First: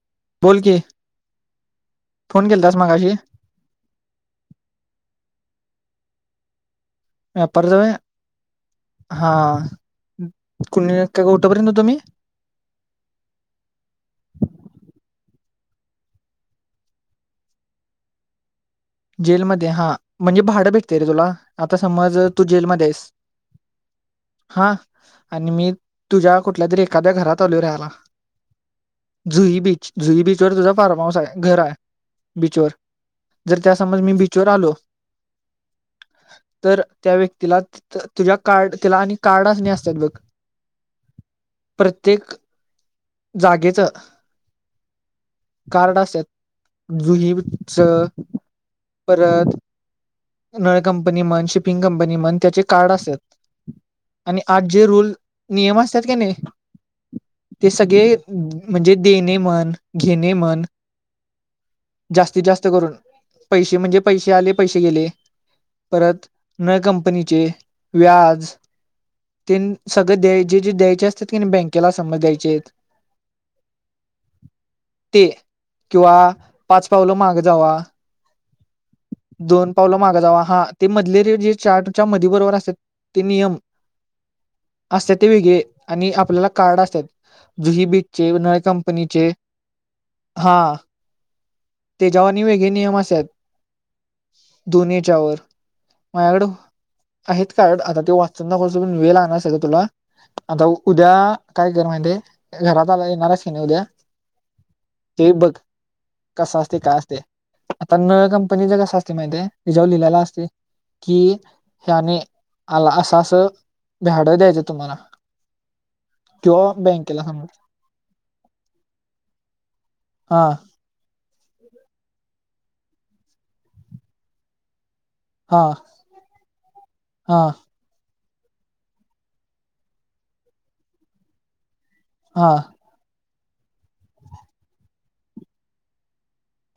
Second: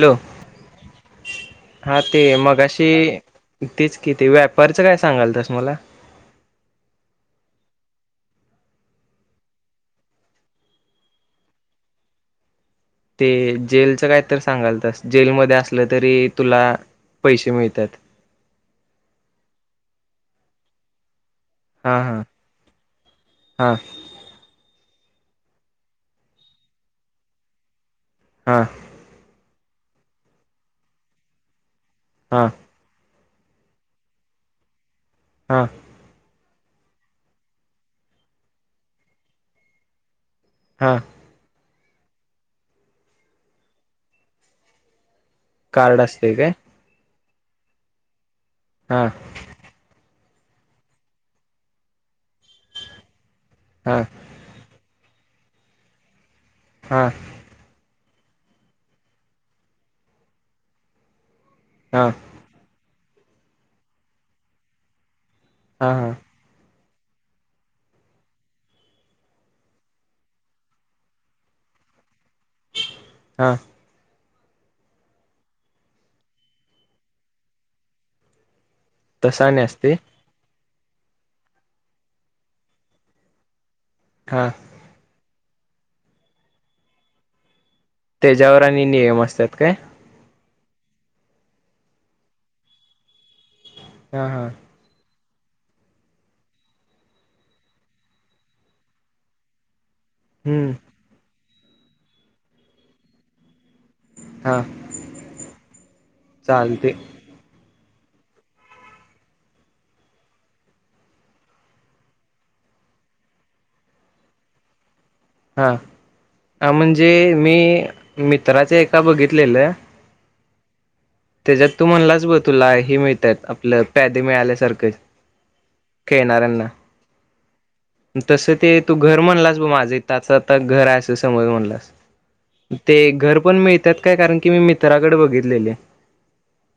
Hello बोल की हा ते फोन केलतास मगाशी तेच किती व्यापारचं काय सांगाल तस मला व्यापारजव हा कुणी काय का कुठंपर्यंत हो तुम्ही ते जेलचं काय तर सांगाल तस जेलमध्ये असलं तरी तुला पैसे मिळतात जेलमध्येध्ये हा म्हणजे भाडं भेटतेय रे तुला आता हा समज हा तू जेलमध्येध्ये आहेस हा हा आणि मी तुझ्या कुठल्या तरी एखाद्या घरात आल राहाला हा जुई बीच जुई बीचवर तुझा फार्म हाऊस आहे घर आहे हा बीचवर जर त्या समज मी बीचवर आलो हा [inaudible] तर त्या व्यक्तीला तुझ्या कार्ड तिला आणि कार्डच नाही असतात बघ हा प्रत्येक जागेच कार्ड असत. असते काय जुहेबच. हा परत नळ कंपनी म्हण शिपिंग कंपनी म्हण त्याचे कार्ड असेत. हा आणि आज जे रूल नियम असतात का नाही. हां ते सगळे म्हणजे देणे मन घेणे मन हा हा जास्तीत जास्त करून पैसे म्हणजे पैसे आले पैसे गेले हा परत. नळ कंपनीचे व्याज ते सगळे द्याय जे जे द्यायचे असतात की बँकेला समज द्यायचे. हा [inaudible] ते किंवा पाच पावलं माग जावा तसा आणि दोन असते पावलं माग जावा हा ते मधलेले जे चार्टच्या मध बरोबर असत ते नियम हा असत ते वेगळे आणि आपल्याला कार्ड असतात जुनी बी चे न त्याच्यावर आणि नियम कंपनीचे. असतात काय हा ते जेवानी वेगळे नियम अस आहेत. हा हा दोनी याच्या वर. माझ्याकड आहेत कार्ड आता ते वाचून कस पण वेळ आणणारच आहे का तुला. आता हम्म उद्या काय कर माहितीे घरात आला येणारच की नाही उद्या हा ते बघ कस असते चालते काय असते. आता नळ्या कंपनीच कसं असते माहितीे तिच्या वर लिहाल असते. कि ह्याने आला असं असं भाडं द्यायचं तुम्हाला. हा हा किंवा म्हणजे बँकेला मी समजा मित्राचे एका बघितलेलं. हा त्याच्यात तू म्हणलाच ब तुला हे मिळतात आपलं प्यादे मिळाल्यासारखं. हा खेळणाऱ्यांना हा तसं ते तू घर म्हणलास ब माझं त्याचं आता घर आहे समज म्हणलास. हा ते घर पण मिळतात काय कारण की मी मित्राकडे बघितलेले.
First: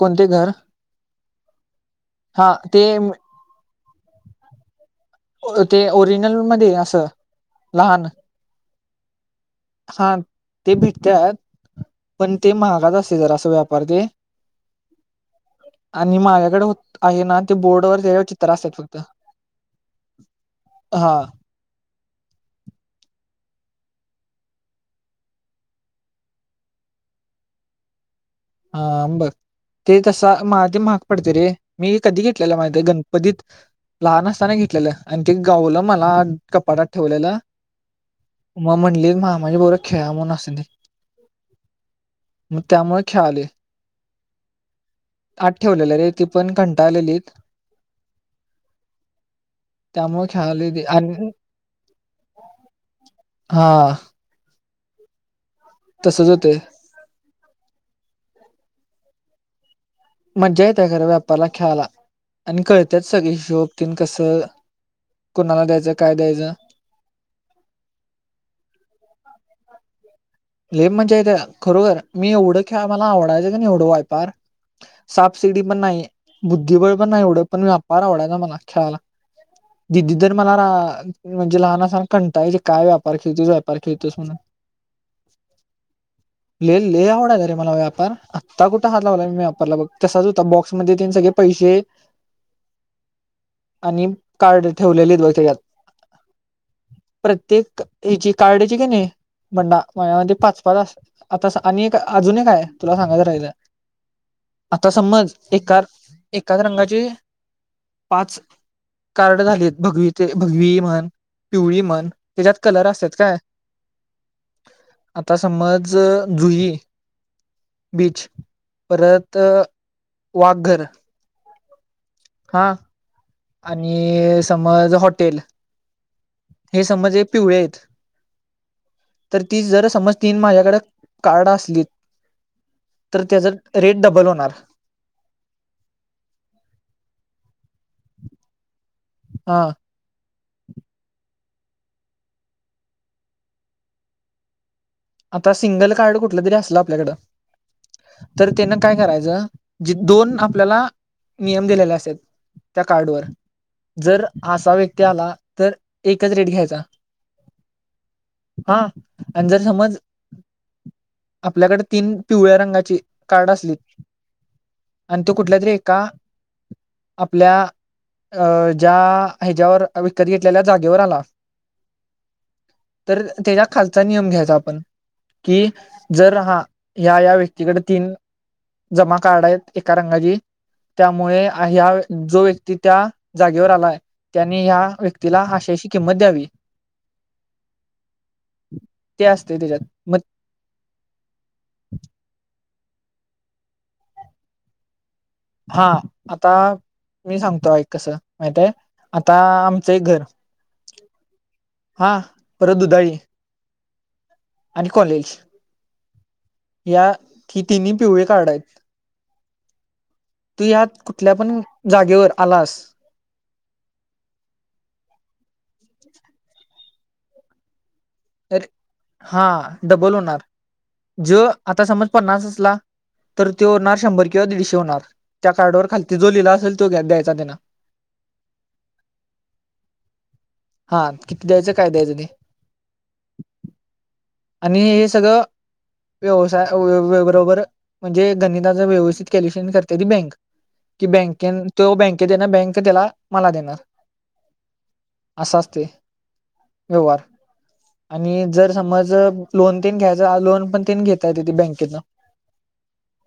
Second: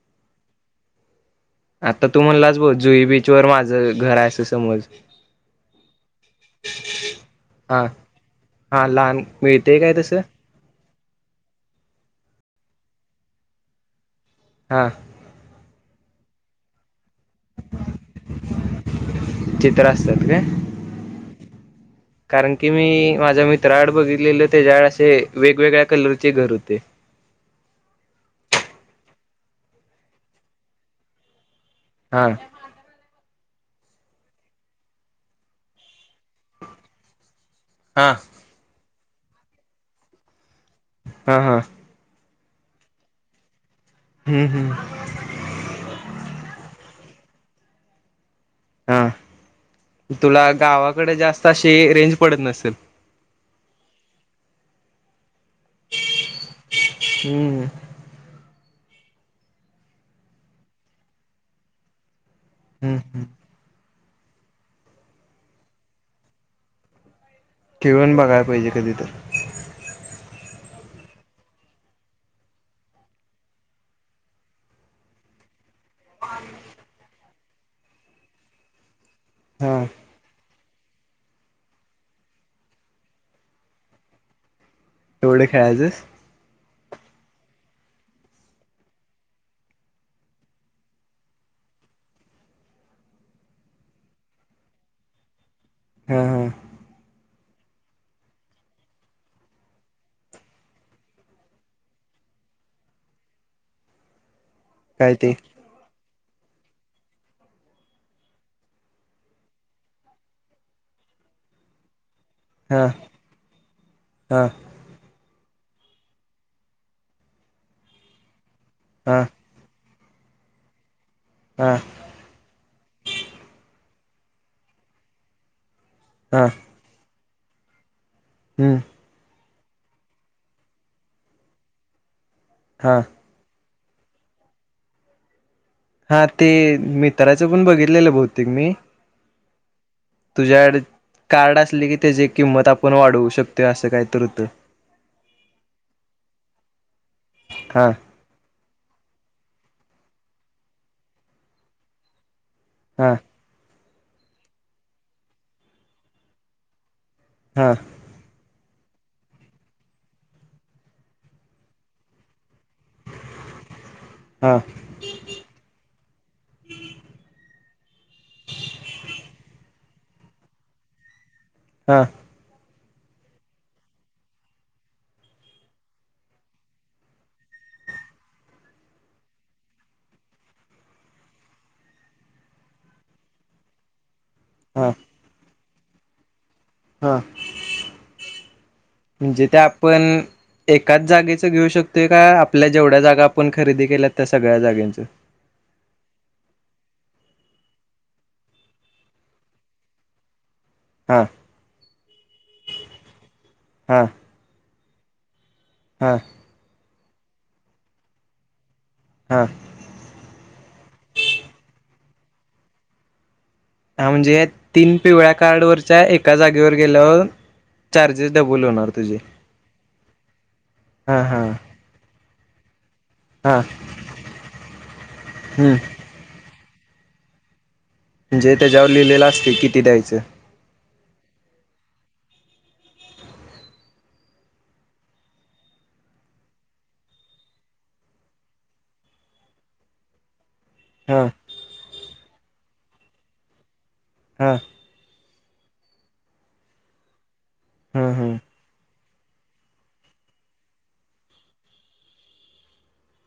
कोणते घर? आता तू हा म्हणलाच बोल ते जुई बीचवर माझं घर आहे असं समज ते ओरिजनल मध्ये असं हा लहान. हा लहान मिळतेय काय हा तसं. ते भेटतात पण ते महागच असते जरा असा व्यापार ते. हा आणि माझ्याकडे होत आहे ना ते बोर्ड वर ते चित्र असतात फक्त चित्र असतात काय हा. कारण की मी माझा मित्राआड बघितलेलं त्याच्या आड असे वेगवेगळ्या कलरचे घर होते. हा बघ ते तसा मझ ते महाग पडते रे मी कधी हा घेतलेला माझ गण कधत लहान असताना घेतलेलं आणि ते गावलं मला कपाटात ठेवलेलं. हां मग म्हणली मामा पोरं बरोबर खेळा म्हणून असे. हा हा मग त्यामुळे खेळाले. हम्म हम्म आठ ठेवलेले रे ती पण घंटा आलेलीत हा त्यामुळे तुला खेळाले गावाकडे आणि जास्त अशी रेंज पडत नसेल. हा तसच होते. हम्म मजा येत्या घरा व्यापारला खेळायला आणि हम्म कळतात हम्म सगळे शोभ कस कोणाला द्यायचं काय द्यायचं खेळून बघायला पाहिजे कधी तर लेप म्हणजेथ खरोखर मी एवढं ख्या मला आवडायचं क एवढं वायपार साबसिडी पण नाही बुद्धिबळ पण नाही एवढं पण व्यापार आवडाय ना मला खेळायला हा दिदी तर मला रा म्हणजे लहान सान कंटाळली काय व्यापार खेळतोस व्यापार खेळतोस म्हणून तेवढं खेळायचंस ल आवडाला रे मला व्यापार आत्ता कुठ हातलावला मी व्यापारला बघ तसाच होता बॉक्समध्ये तीन सगळे पैसे आणि कार्ड ठेवलेले त्याच्यात. हा हा प्रत्येक हची कार्ड क नाही म्हणणा. माझ्यामते पाच पाच आता आणि अजून एक काय तुला सांगात राहायचं. आता काय ते समज एका एकाच रंगाचे पाच कार्ड झालेत भगवी ते भगवी म्हण पिवळी म्हण त्याच्यात हा कलर असतात काय हा आता समज जुई बीच हा परत वाघर हा हा आणि समज हॉटेल हा हे समज हे पिवळे आहेत. हम्म तर ती जर समज तीन माझ्याकडे कार्ड असली हां तर त्याचा रेट डबल होणार हा ते मित्राचं पण बघितलेलं भौतेिक मी हा तुझ्या कार्ड असले की त्याची किंमत आपण वाढवू शकतो असं काही तर होत. आता सिंगल कार्ड कुठलं तरी असलं आपल्याकडं हां तर त्यांना काय करायचं जे दोन आपल्याला नियम दिलेले असत त्या हा कार्डवर जर असा व्यक्ती आला तर एकच रेट घ्यायचा हा हा आणि जर समज आपल्याकडे तीन पिवळ्या रंगाची कार्ड असली हा आणि तो कुठल्या तरी एका आपल्या अ ज्या ह्याच्यावर विकत घेतलेल्या जागेवर आला हा तर त्याच्या खालचा नियम घ्यायचा आपण कि जर हा ह्या या व्यक्तीकडे तीन जमा कार्ड आहेत एका रंगाची त्यामुळे ह्या जो व्यक्ती त्या जागेवर आलाय त्यांनी या हा व्यक्तीला अशी याची किंमत द्यावी. हा म्हणजे ते असते त्याच्यात आपण मग एकाच जागेचं घेऊ शकतोय का आपल्या जेवढ्या जागा आपण खरेदी केल्या त्या सगळ्या जाग्याच हा आता मी सांगतो एक कसं माहिताय आता आमचं एक घर हा हा परत दुधाई हां आणि कॉलेज हां या ही तिन्ही पिवळे कार्ड हाईत. हां तू यात कुठल्या पण जागेवर आलास हा म्हणजे तीन पिवळ्या कार्ड वरच्या एका जागेवर गेल्यावर चार्जेस [unintelligible] अरे तुझे हा डबल होणार हा जो हा आता समज पन्नास असला तर हा ते होणार शंभर किंवा दीडशे होणार त्या हम्म कार्डवर खाली ते जो लिहिला असेल तो द्यायचा त्यांना जे त्या जेव लिहिलेलं असते किती द्यायचं हा किती द्यायचं काय द्यायचं ते आणि हे सगळं व्यवसाय बरोबर म्हणजे गणिताचा व्यवस्थित कॅल्युशन करते ती बँक कि हा बँके तो बँकेत येणार बँक त्याला मला देणार हां अस असतय व्यवहार हम्म हम्म आणि जर समज लोन तेन घ्यायचा लोन पण तेन घेया येतंय बँकेतन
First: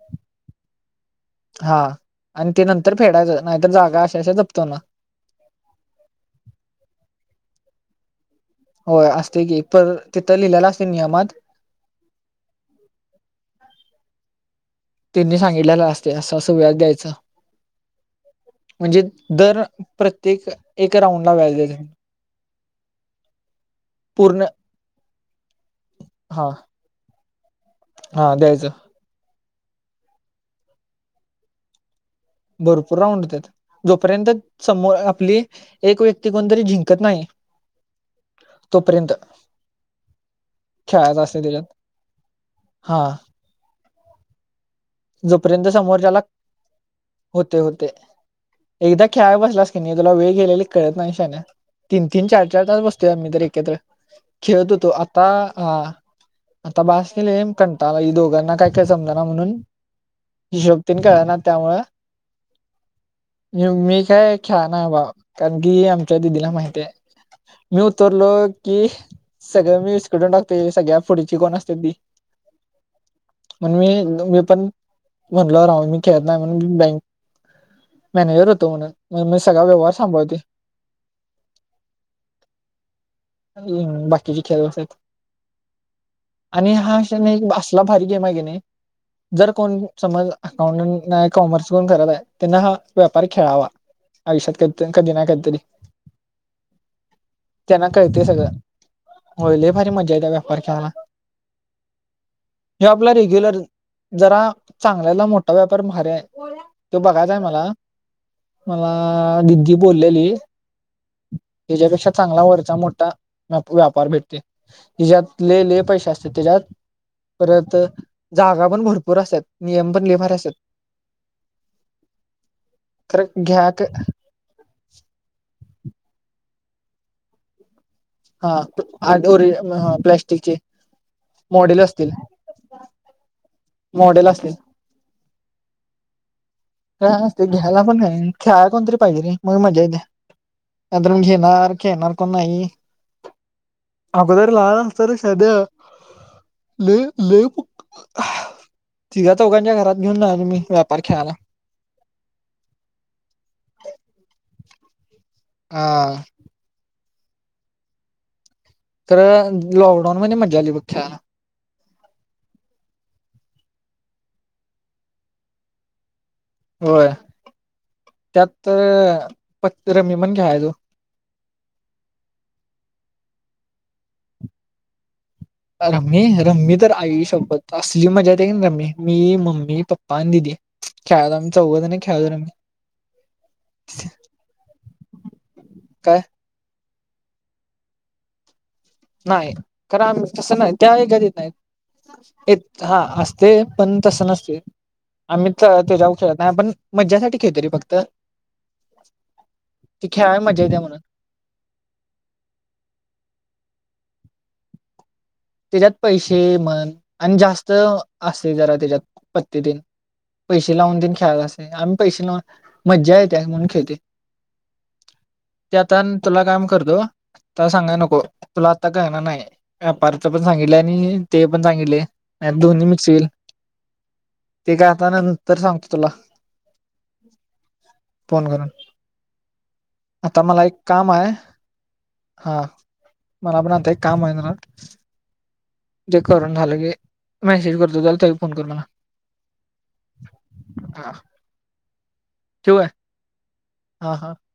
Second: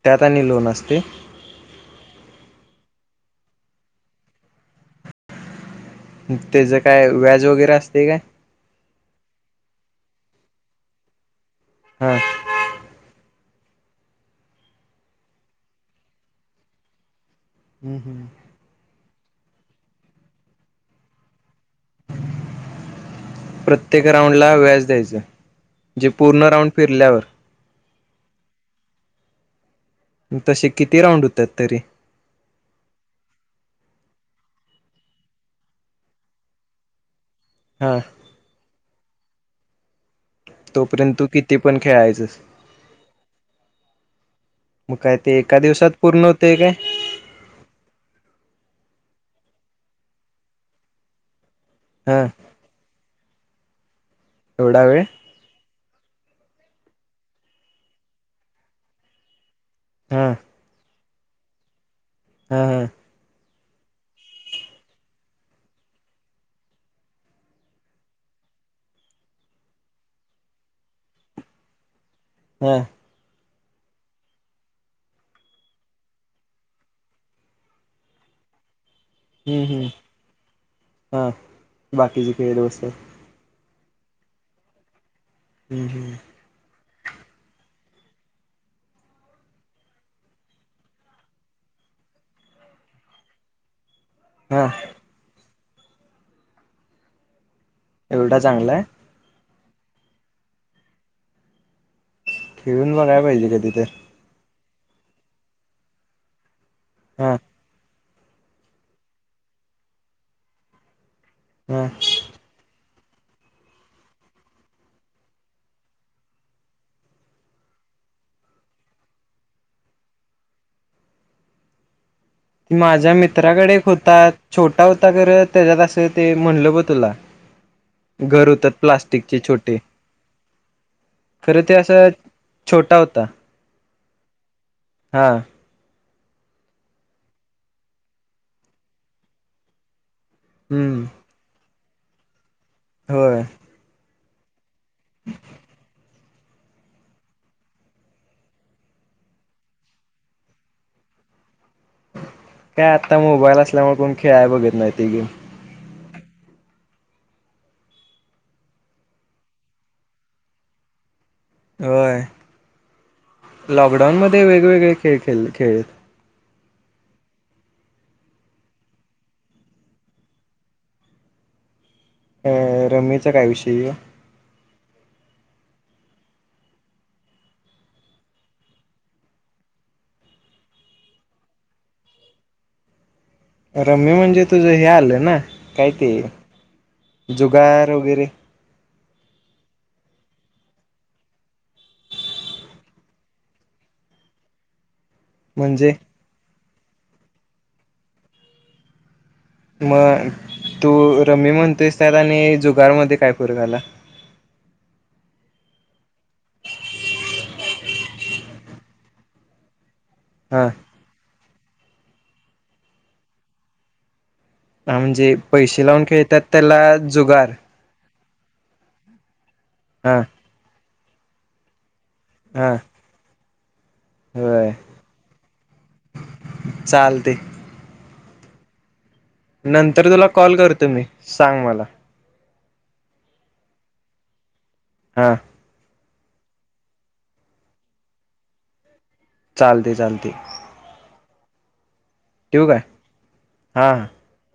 त्यात आणि लोन असतय. हा आणि ते नंतर फेडायचं नाहीतर जागा अशाशा जप्त होणार.. तेच काय व्याज वगैरे असतय काय? होय असतय की प तिथं लिहिलेला असतय नियमात हा तेनी सांगितलेलं असतय असं अस व्यास द्यायच.. हम् हम् म्हणजे दर प्रत्येक एक राऊंडला व्याज द्यायचं. प्रत्येक राऊंड पूर्ण ला व्याज द्यायच जे पूर्ण हा राऊंड फिरल्यावर. हा द्यायचं. तसे किती राऊंड होतात तरी भरपूर राऊंड होत्यात. जोपर्यंत समोर आपली एक व्यक्ती कोणतरी जिंकत नाही हा तोपर्यंत तोपर्यंत खेळायचं तू असतय किती तेच्यात, पण खेळायचंस हा मग काय ते एका दिवसात पूर्ण होतय काय? होतय होतय एकदा खेळाय बसलास की नाही तुला वेळ गेलेली कळत नाही शान्या. तीन हा तीन चार चार तास बसयोय आम्ही तर एकत्र खेळत एवढा होतो वेळ आता ह आता बास केलय म कंटाळा आलाय दोघांना काय ते समजना म्हणून हम हिशोब तेन कळनात त्यामुळ हा हा मी काय खेळाय नाही बाबा कारण की आमच्या दिदीला माहिताय मी उत्तर्लो की सगळं मी इस्काटून टाकतोय सगळ्या पुढची कोण असते. हम् म्हण मी मी पण म्हणल राह मी खेळत नाही म्हणून मी बँक मॅनेजर होतो म्हणून मग मी सगळा हम्म हम्म व्यवहार सांभाळते. हा बाकीचे खेळत बसतात ह बाकीचे खेळ असस आहेत. हम् हम् आणि हा अा असला भारी गे मा आहे गेने कोण समज अकाउंटट कॉमर्स कोण करत आहे त्यांना हा व्यापार खेळावा. हा आयुष्यत कधी ना कधी तरी त्यांना कळते एवढा सगळं चांगला आहे होईल भारी मज्जा येत त्या व्यापार खेळायला. ह खेळून आपला बघायला रेग्युलर पाहिजे कधी तर जरा चांगल्याला मोठा व्यापार मार आहे तो बघायचा हा आहे मला मला दिदी बोललेली हा त्याच्यापेक्षा चांगला वरचा मोठा व व्यापार भेटते तीच्यात लय लय पैसे असत्यात तेच्यात परत जागा पण भरपूर भरपूर असत्यात नियम पण लय भारी असत्यात. माझ्या खरं घ्या मित्राकडे एक क- होता छोटा होता खरं तेच्यात असं ते म्हणलं ब तुला घर हा होतात आड- प्लास्टिकचे ओरि- छोटे, हा, प्लॅस्टिकचे खरं ते मॉडेल असं असतील छोटा होता. मॉडेल असतील. हा का ते घ्यायला पण काही नाही खेळायला कोणतरी पाहिजे रे मग मजा येते हम्म अंतण घेणार येणार को नाहीई [inaudible] होय अगोदरी ला असत र शद्या ले तिघ चौघांच्या घरात घेऊन जा मी व्यापार खेळायला काय आत्ता मोबाईल असल्यामुळे कोण खेळ आहे बघत नाही ते गेम हा तर लॉकडाऊन म मजा आली बख्याला होय लॉकडाऊनमध्येध्ये वेगवेगळे खेळ खेळ खेळत होय त्यात तर प रमी म्हण घ्या आहे तू रममीचा काय विषयी रम्मी रम्मी तर आई सोबत असली मजा येत आहे की रम्मी मी मम्मी पप्पा आणि दिीदी खेळलाो आ्ही चौघद नाही खेळतो आ्ही रम्य म्हणजे तुझं हे आलं ना काय ते जुगार वगैरे नाही कारण आम्ही तसं नाही त्याही गधत नाही एक हा असते पण तस नसते आम्ही तर म्हणजे ते जाऊ शकत नाही आपण मज्जासाठी खेळतोय रे फक्त ती मग खेळायला मजा येते तू म्हणून रममी म्हणतेसत आणि जुगार मध्ये काय फर घाला त्याच्यात पैसे मन आणि जास्त असे जरा त्याच्यात पत्तीतीलन हा पैसे लावून तन खेळात असे आम् पैसे लावून मज्जा येते म्हणून खेळते म्हणजे ते पैसे आता लावून खेळतात तुला काम त्याला करतो जुगार त सांगाय नको तुला आता कळणार नाही हा व्यापारच पण सांगितलं आणि ते पण सांगले हा दोन्ही मिक्स होईल होय ते काय आता नंतर सांगतो तुला चालते फोन करून नंतर तुला आता कॉल मला एक करतो मी काम आहे सांग मला हा मलाण ते एक काम होईणार हा जे करून झालं की मेसेज करतो त्याला त फोन कर मला चालते-चालते हा. ठेवू काय हा हा-